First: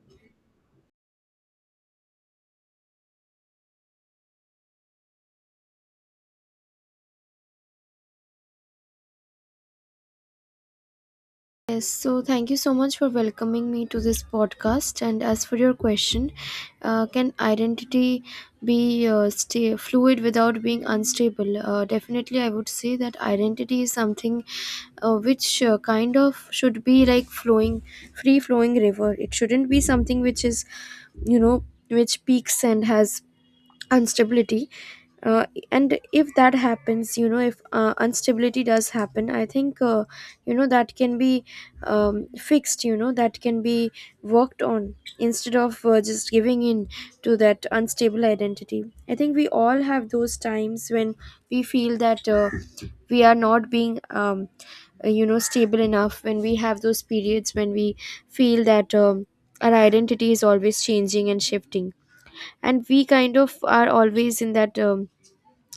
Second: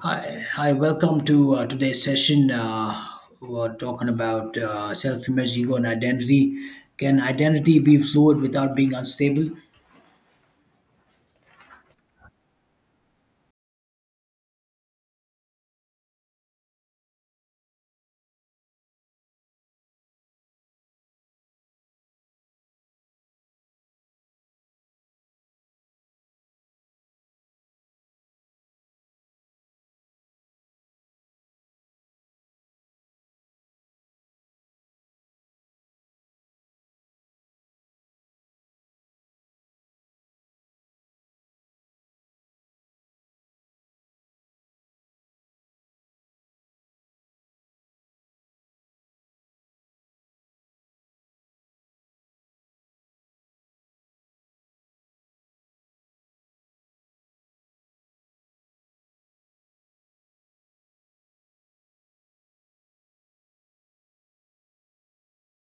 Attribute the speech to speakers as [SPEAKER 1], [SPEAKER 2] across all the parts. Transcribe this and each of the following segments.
[SPEAKER 1] Hi, hi, welcome to today's session. We're talking about self image, ego, and identity. Can identity be fluid without being unstable?
[SPEAKER 2] Yes, so thank you so much for welcoming me to this podcast. And as for your question, can identity be stay fluid without being unstable? Definitely, I would say that identity is something which kind of should be like flowing, free flowing river. It shouldn't be something which is, you know, which peaks and has instability. And if that happens if instability does happen, I think that can be fixed, that can be worked on instead of just giving in to that unstable identity. I think we all have those times when we feel that we are not being stable enough, when we have those periods when we feel that our identity is always changing and shifting, and we kind of are always in that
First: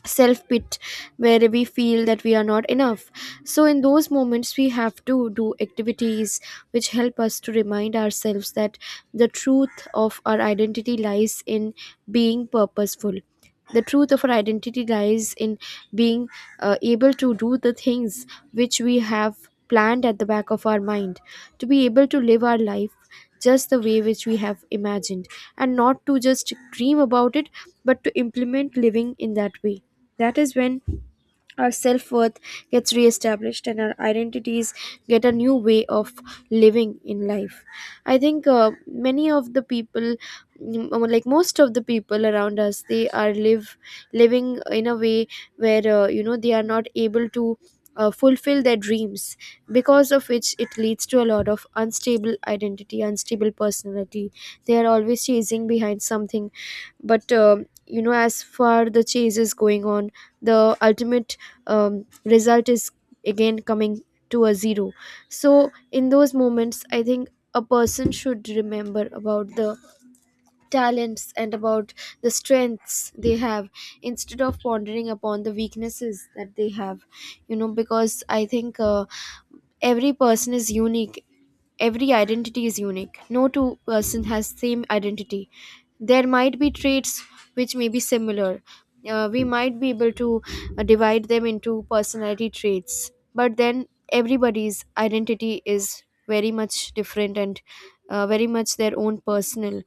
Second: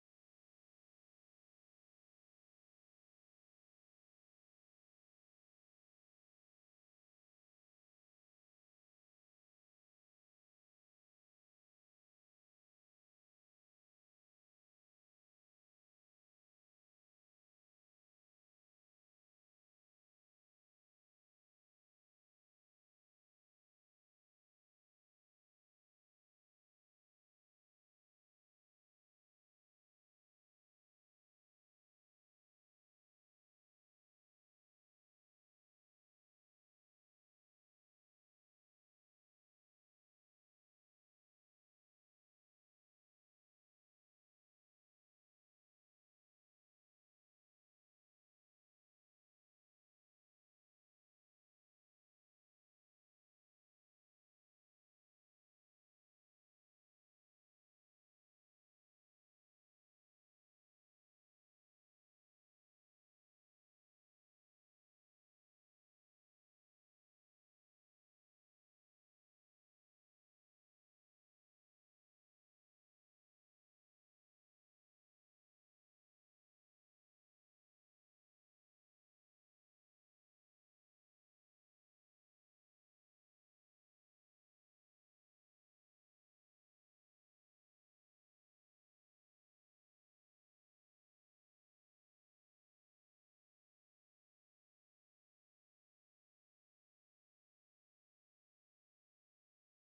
[SPEAKER 2] self pit where we feel that we are not enough. So in those moments we have to do activities which help us to remind ourselves that the truth of our identity lies in being purposeful. The truth of our identity lies in being able to do the things which we have planned at the back of our mind, to be able to live our life just the way which we have imagined, and not to just dream about it, but to implement living in that way. That is when our self-worth gets reestablished and our identities get a new way of living in life. I think many of the people, or like most of the people around us, they are live living in a way where they are not able to fulfill their dreams, because of which it leads to a lot of unstable identity, unstable personality. They are always chasing behind something, but as far the chase is going on, the ultimate result is again coming to a zero. So in those moments I think a person should remember about the talents and about the strengths they have, instead of pondering upon the weaknesses that they have. Because I think every person is unique, every identity is unique, no two-person has same identity. There might be traits which may be similar. We might be able to divide them into personality traits, but then everybody's identity is very much different and very much their own personal.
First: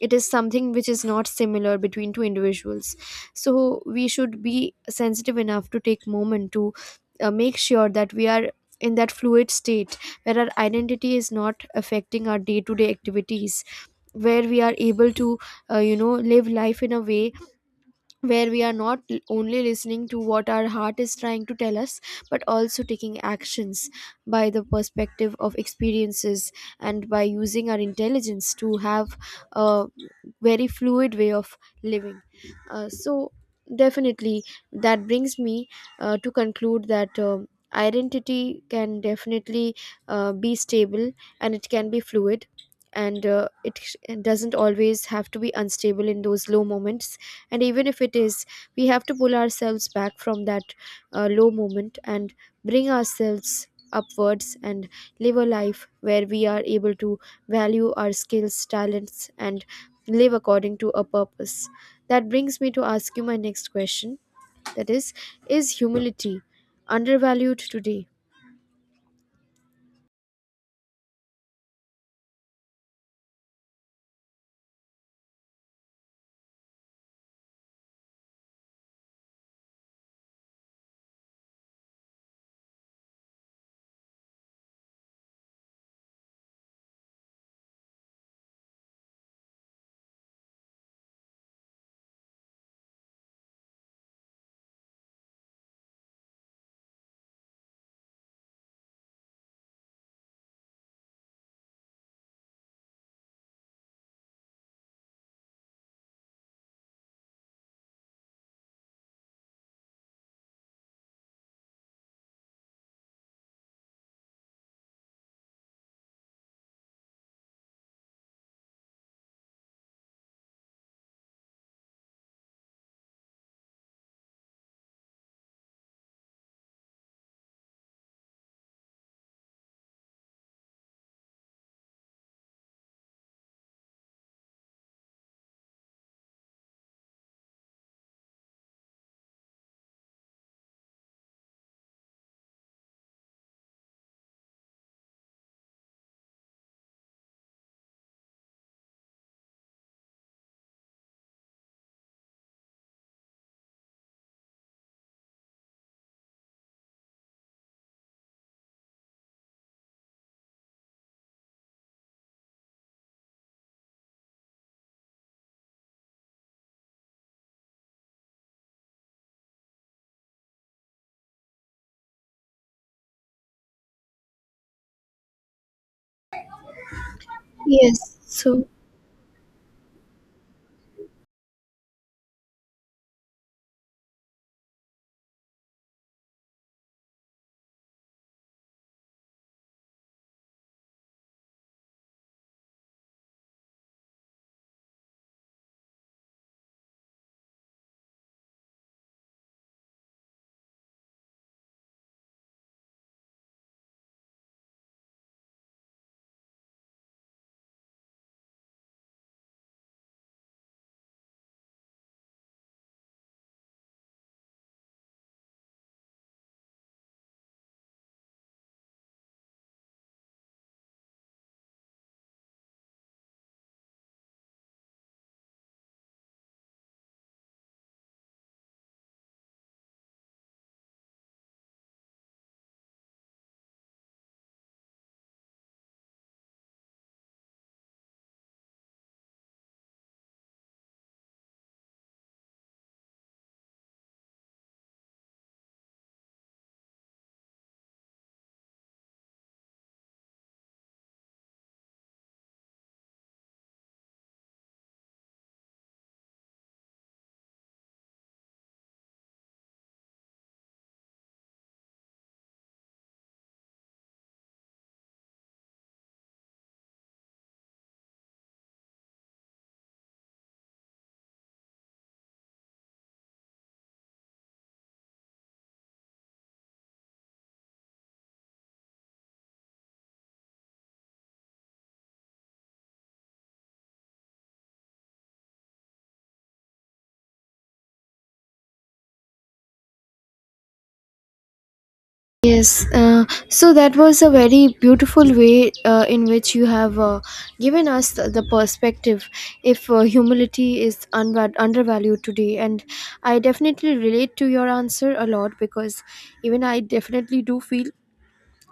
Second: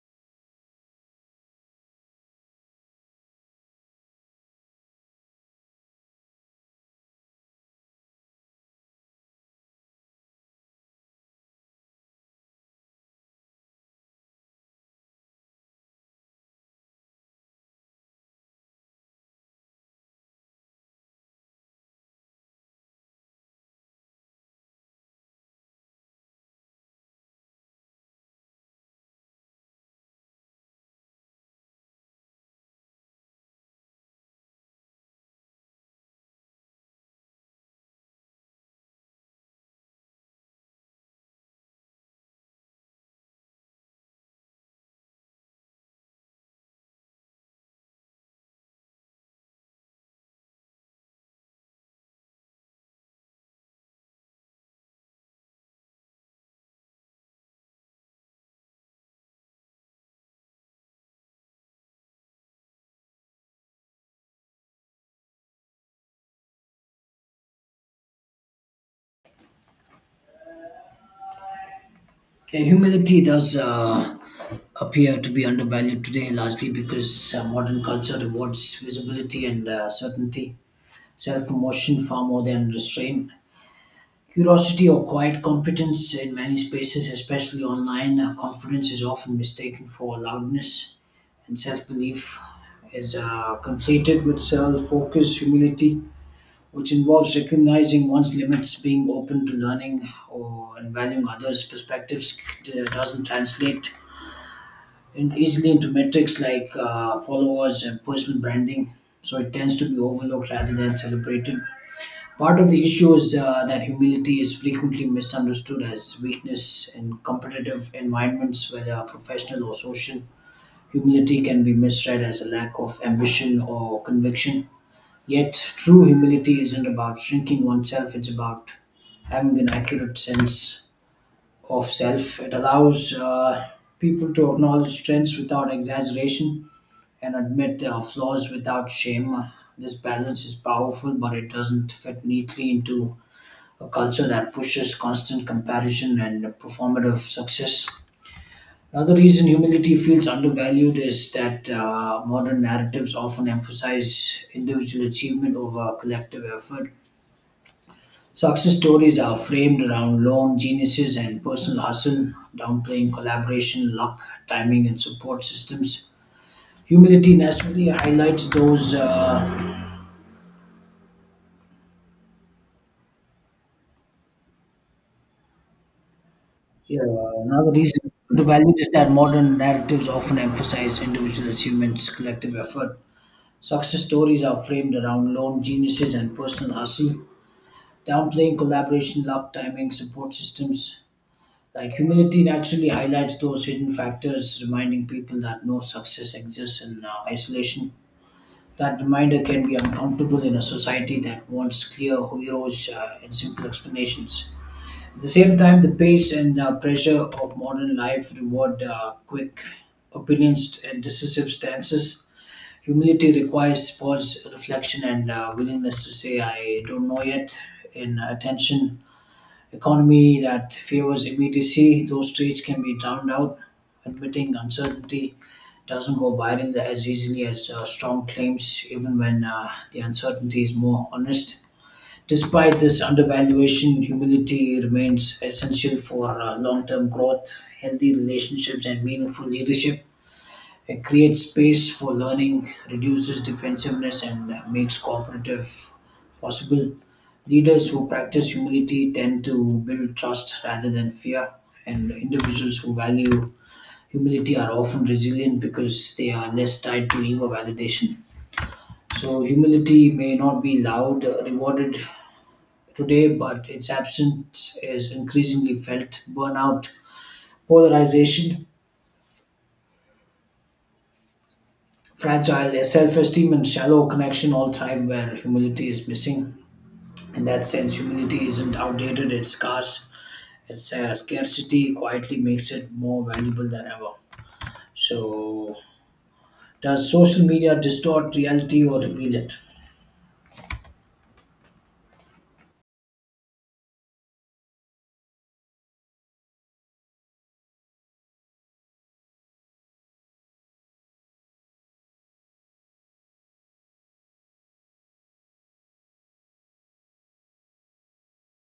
[SPEAKER 2] It is something which is not similar between two individuals. So we should be sensitive enough to take moment to make sure that we are in that fluid state, where our identity is not affecting our day to day activities, where we are able to live life in a way where we are not only listening to what our heart is trying to tell us, but also taking actions by the perspective of experiences, and by using our intelligence to have a very fluid way of living. So definitely, that brings me to conclude that identity can definitely be stable, and it can be fluid, and it doesn't always have to be unstable in those low moments. And even if it is, we have to pull ourselves back from that low moment and bring ourselves upwards, and live a life where we are able to value our skills, talents, and live according to a purpose. That brings me to ask you my next question, that is humility undervalued today?
[SPEAKER 1] Okay, humility does appear to be undervalued today, largely because modern culture rewards visibility and certainty, self promotion far more than restraint. Curiosity or quiet competence in many spaces, especially online, confidence is often mistaken for loudness, and self belief is conflated with self focus, humility, which involves recognizing one's limits, being open to learning, or and valuing others' perspectives. It doesn't translate in easily into metrics like followers and personal branding, so it tends to be overlooked rather than celebrated. Part of the issue is that humility is frequently misunderstood as weakness in competitive environments, whether professional or social. Humility can be misread as a lack of ambition or conviction. Yet, true humility isn't about shrinking oneself, it's about having an accurate sense of self. It allows people to acknowledge strengths without exaggeration and admit their flaws without shame. This balance is powerful, but it doesn't fit neatly into a culture that pushes constant comparison and performative success. Another reason humility feels undervalued is that modern narratives often emphasize individual achievement over collective effort. Success stories are framed around lone geniuses and personal hustle, downplaying collaboration, luck, timing, and support systems. Humility naturally highlights those. Yeah, another reason
[SPEAKER 2] Yes. So.
[SPEAKER 1] undervalued is that modern narratives often emphasize individual achievements, collective effort. Success stories are framed around lone geniuses and personal hustle, downplaying collaboration, luck, timing, support systems. Like humility naturally highlights those hidden factors, reminding people that no success exists in isolation. That reminder can be uncomfortable in a society that wants clear heroes and simple explanations. At the same time, the pace and pressure of modern life reward quick opinions and decisive stances. Humility requires pause, reflection, and willingness to say, I don't know yet, in attention. Economy that favors immediacy, those traits can be drowned out. Admitting uncertainty doesn't go viral as easily as strong claims, even when the uncertainty is more honest. Despite this undervaluation, humility remains essential for long term growth, healthy relationships, and meaningful leadership. It creates space for learning, reduces defensiveness, and makes cooperative possible. Leaders who practice humility tend to build trust rather than fear, and individuals who value humility are often resilient because they are less tied to ego validation. So, humility may not be loud, rewarded today, but its absence is increasingly felt. Burnout, polarization, fragile. A self esteem and shallow connection all thrive where humility is missing. In that sense, humility isn't outdated, it's scarce. Its scarcity quietly makes it more valuable than ever. So, does social media distort reality or reveal it?
[SPEAKER 2] Yes, so that was a very beautiful way in which you have given us the perspective if humility is undervalued today. And I definitely relate to your answer a lot because even I definitely do feel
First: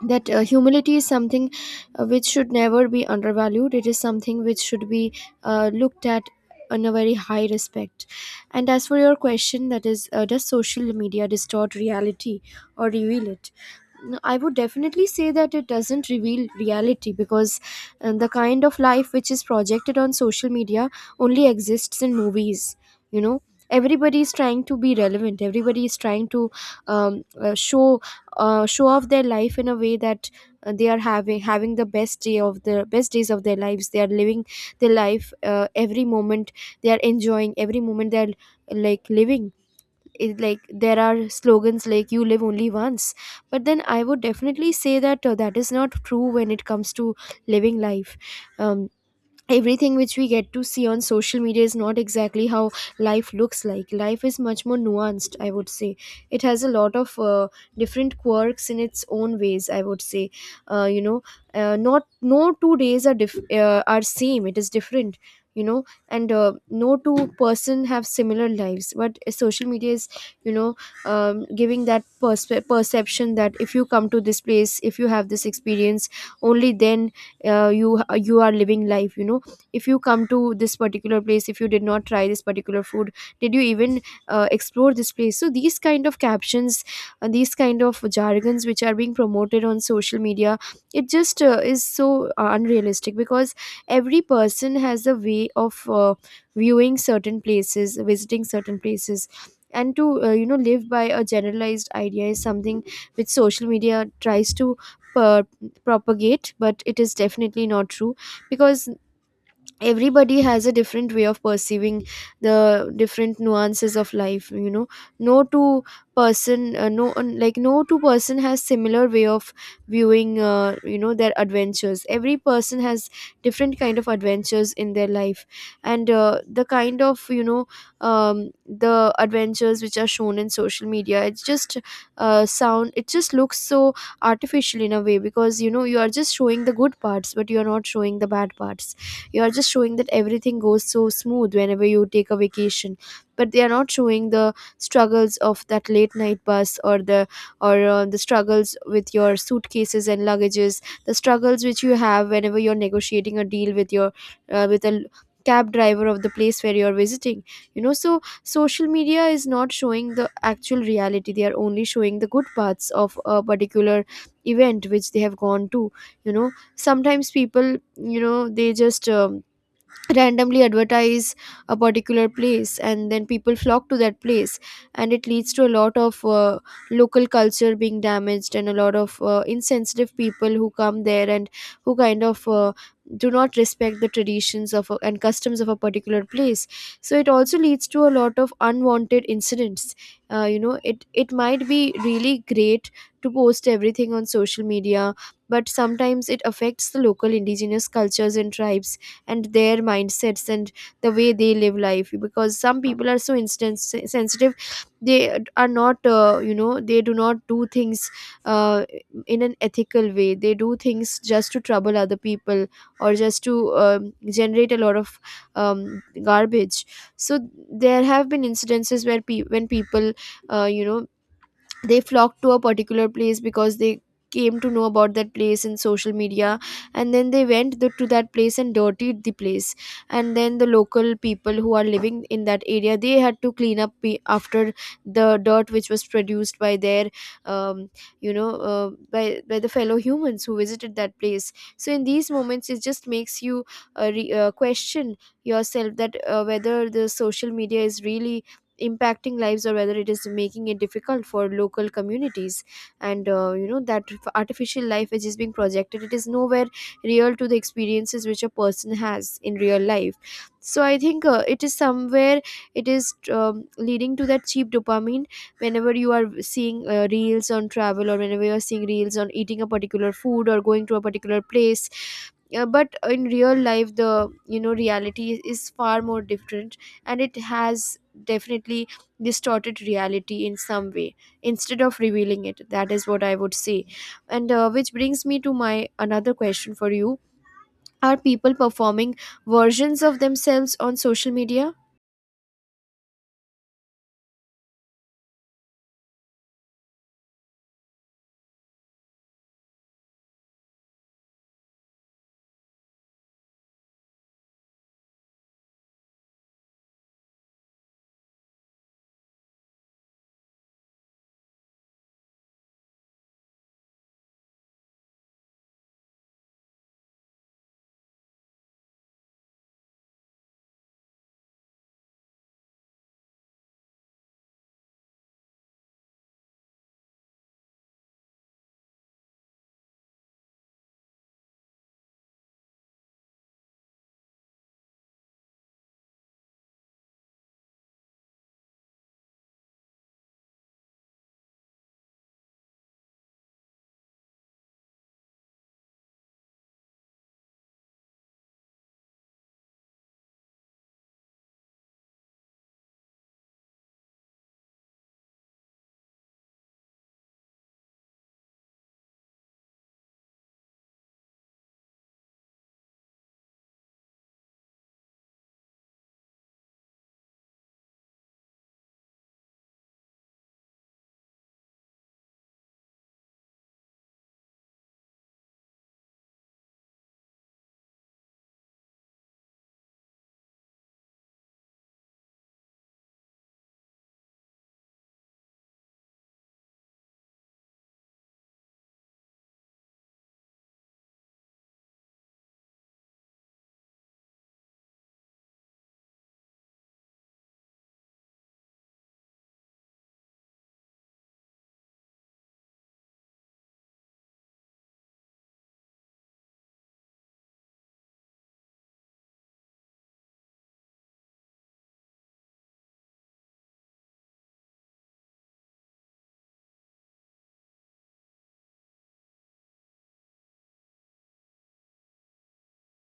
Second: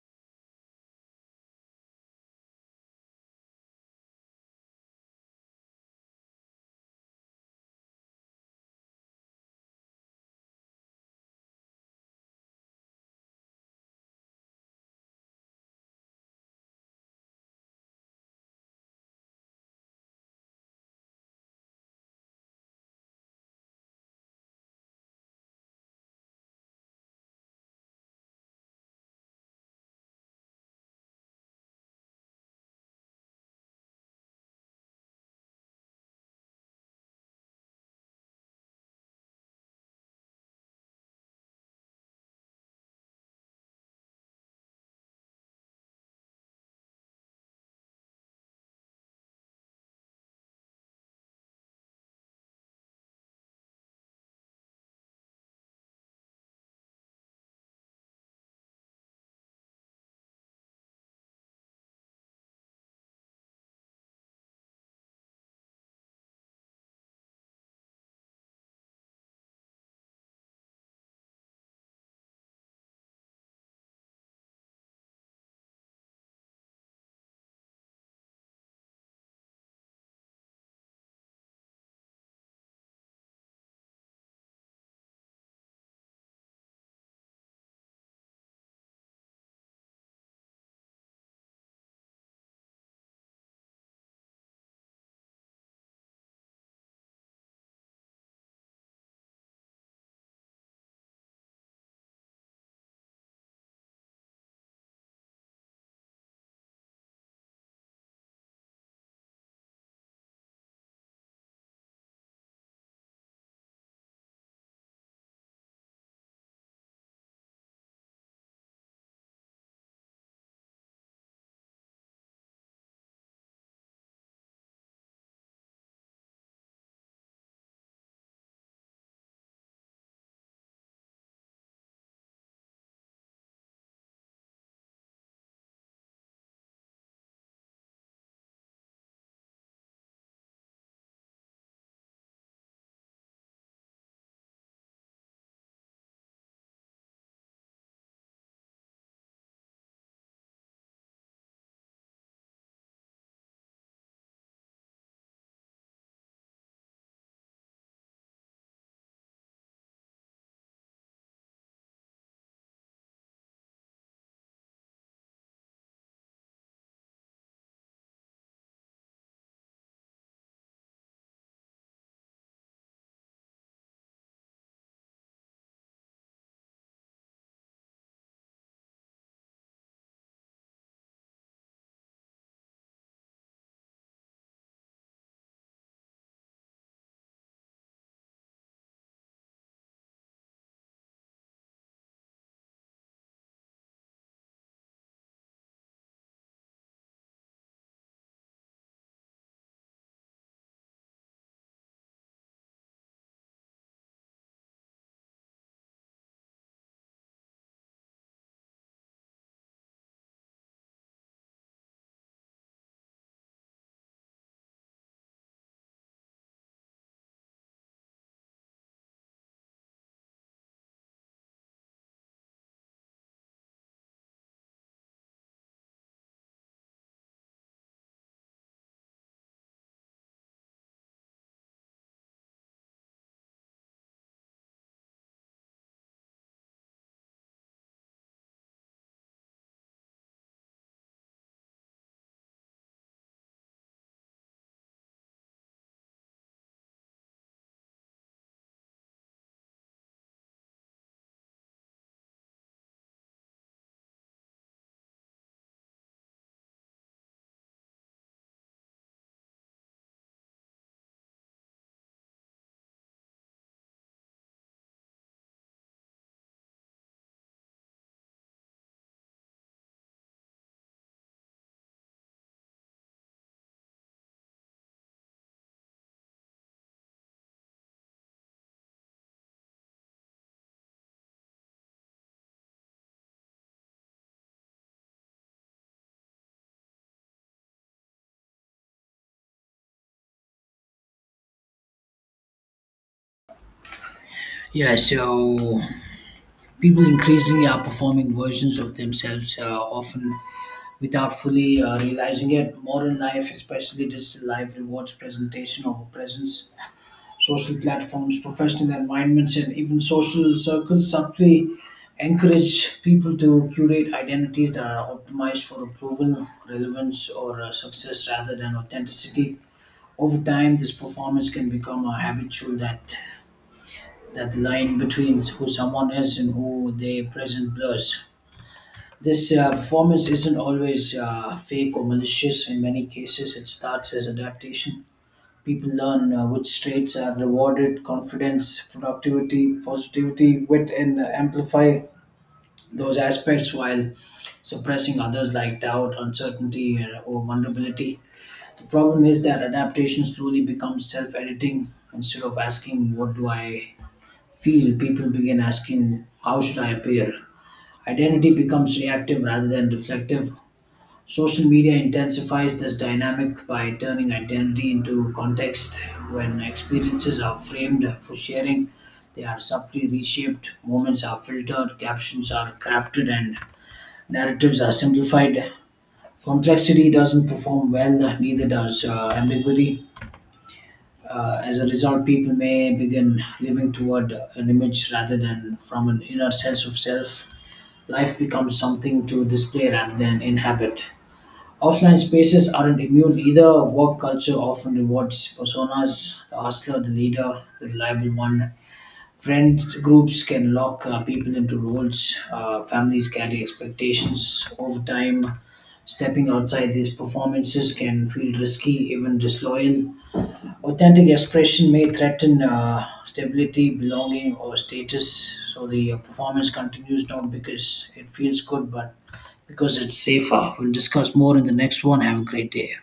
[SPEAKER 2] that humility is something which should never be undervalued. It is something which should be looked at in a very high respect. And as for your question, that is, does social media distort reality or reveal it? No, I would definitely say that it doesn't reveal reality because the kind of life which is projected on social media only exists in movies. you know Everybody is trying to be relevant, everybody is trying to um, uh, show show off their life in a way that they are having the best day of the best days of their lives. They are living their life every moment, they are enjoying every moment, they are like living it, like there are slogans like you live only once. But then I would definitely say that that is not true when it comes to living life. um, Everything which we get to see on social media is not exactly how life looks like. Life is much more nuanced, I would say. It has a lot of different quirks in its own ways, I would say. uh, you know not No 2 days are same, it is different. you know and no two-person have similar lives. But social media is, you know giving that perception that if you come to this place, if you have this experience, only then uh, you you are living life. If you come to this particular place, if you did not try this particular food, did you even explore this place? So these kind of captions, these kind of jargons which are being promoted on social media, it just is so unrealistic, because every person has a way of viewing certain places, visiting certain places. And to live by a generalized idea is something which social media tries to uh, propagate, but it is definitely not true. Because everybody has a different way of perceiving the different nuances of life. No two no two person has similar way of viewing their adventures. Every person has different kind of adventures in their life. And the kind of you know the adventures which are shown in social media, it just looks so artificial in a way. Because you are just showing the good parts, but you are not showing the bad parts. You are just showing that everything goes so smooth whenever you take a vacation. But they are not showing the struggles of that late night bus, or the struggles with your suitcases and luggages, the struggles which you have whenever you're negotiating a deal with a cab driver of the place where you're visiting. So social media is not showing the actual reality, they are only showing the good parts of a particular event which they have gone to. you know Sometimes people, they just randomly advertise a particular place, and then people flock to that place. And it leads to a lot of local culture being damaged, and a lot of insensitive people who come there and who kind of do not respect the traditions and customs of a particular place. So it also leads to a lot of unwanted incidents. It might be really great to post everything on social media, but sometimes it affects the local indigenous cultures and tribes, and their mindsets and the way they live life, because some people are so instant sensitive. They are not, they do not do things uh, in an ethical way, they do things just to trouble other people, or just to generate a lot of garbage. So there have been incidences where when people uh, you know they flocked to a particular place because they came to know about that place in social media. And then they went to that place and dirtied the place. And then the local people who are living in that area, they had to clean up after the dirt which was produced by their um, by the fellow humans who visited that place. So in these moments it just makes you question yourself that whether the social media is really impacting lives, or whether it is making it difficult for local communities. And that artificial life which is being projected, it is nowhere real to the experiences which a person has in real life. So I think it is somewhere, it is leading to that cheap dopamine whenever you are seeing reels on travel, or whenever you are seeing reels on eating a particular food or going to a particular place. But in real life, the reality is far more different, and it has definitely distorted reality in some way instead of revealing it. That is what I would say. And which brings me to my another question for you. Are people performing versions of themselves on social media?
[SPEAKER 1] Yeah, so people increasingly are performing versions of themselves, often without fully realizing it. Modern life, especially digital life, rewards presentation over presence. Social platforms, professional environments, and even social circles subtly encourage people to curate identities that are optimized for approval, relevance, or success rather than authenticity. Over time, this performance can become a habitual that the line between who someone is and who they present blurs. This performance isn't always fake or malicious. In many cases, it starts as adaptation. People learn which traits are rewarded confidence, productivity, positivity, wit, and amplify those aspects while suppressing others like doubt, uncertainty, or vulnerability. The problem is that adaptation slowly becomes self editing. Instead of asking, what do I feel? People begin asking, how should I appear? Identity becomes reactive rather than reflective. Social media intensifies this dynamic by turning identity into context. When experiences are framed for sharing, they are subtly reshaped, moments are filtered, captions are crafted, and narratives are simplified. Complexity doesn't perform well, neither does ambiguity. As a result, people may begin living toward an image rather than from an inner sense of self. Life becomes something to display rather than inhabit. Offline spaces aren't immune either. Work culture often rewards personas the hustler, the leader, the reliable one. Friend groups can lock people into roles. Families carry expectations over time. Stepping outside these performances can feel risky, even disloyal. Authentic expression may threaten stability, belonging, or status. So the performance continues not because it feels good, but because it's safer. We'll discuss more in the next one. Have a great day.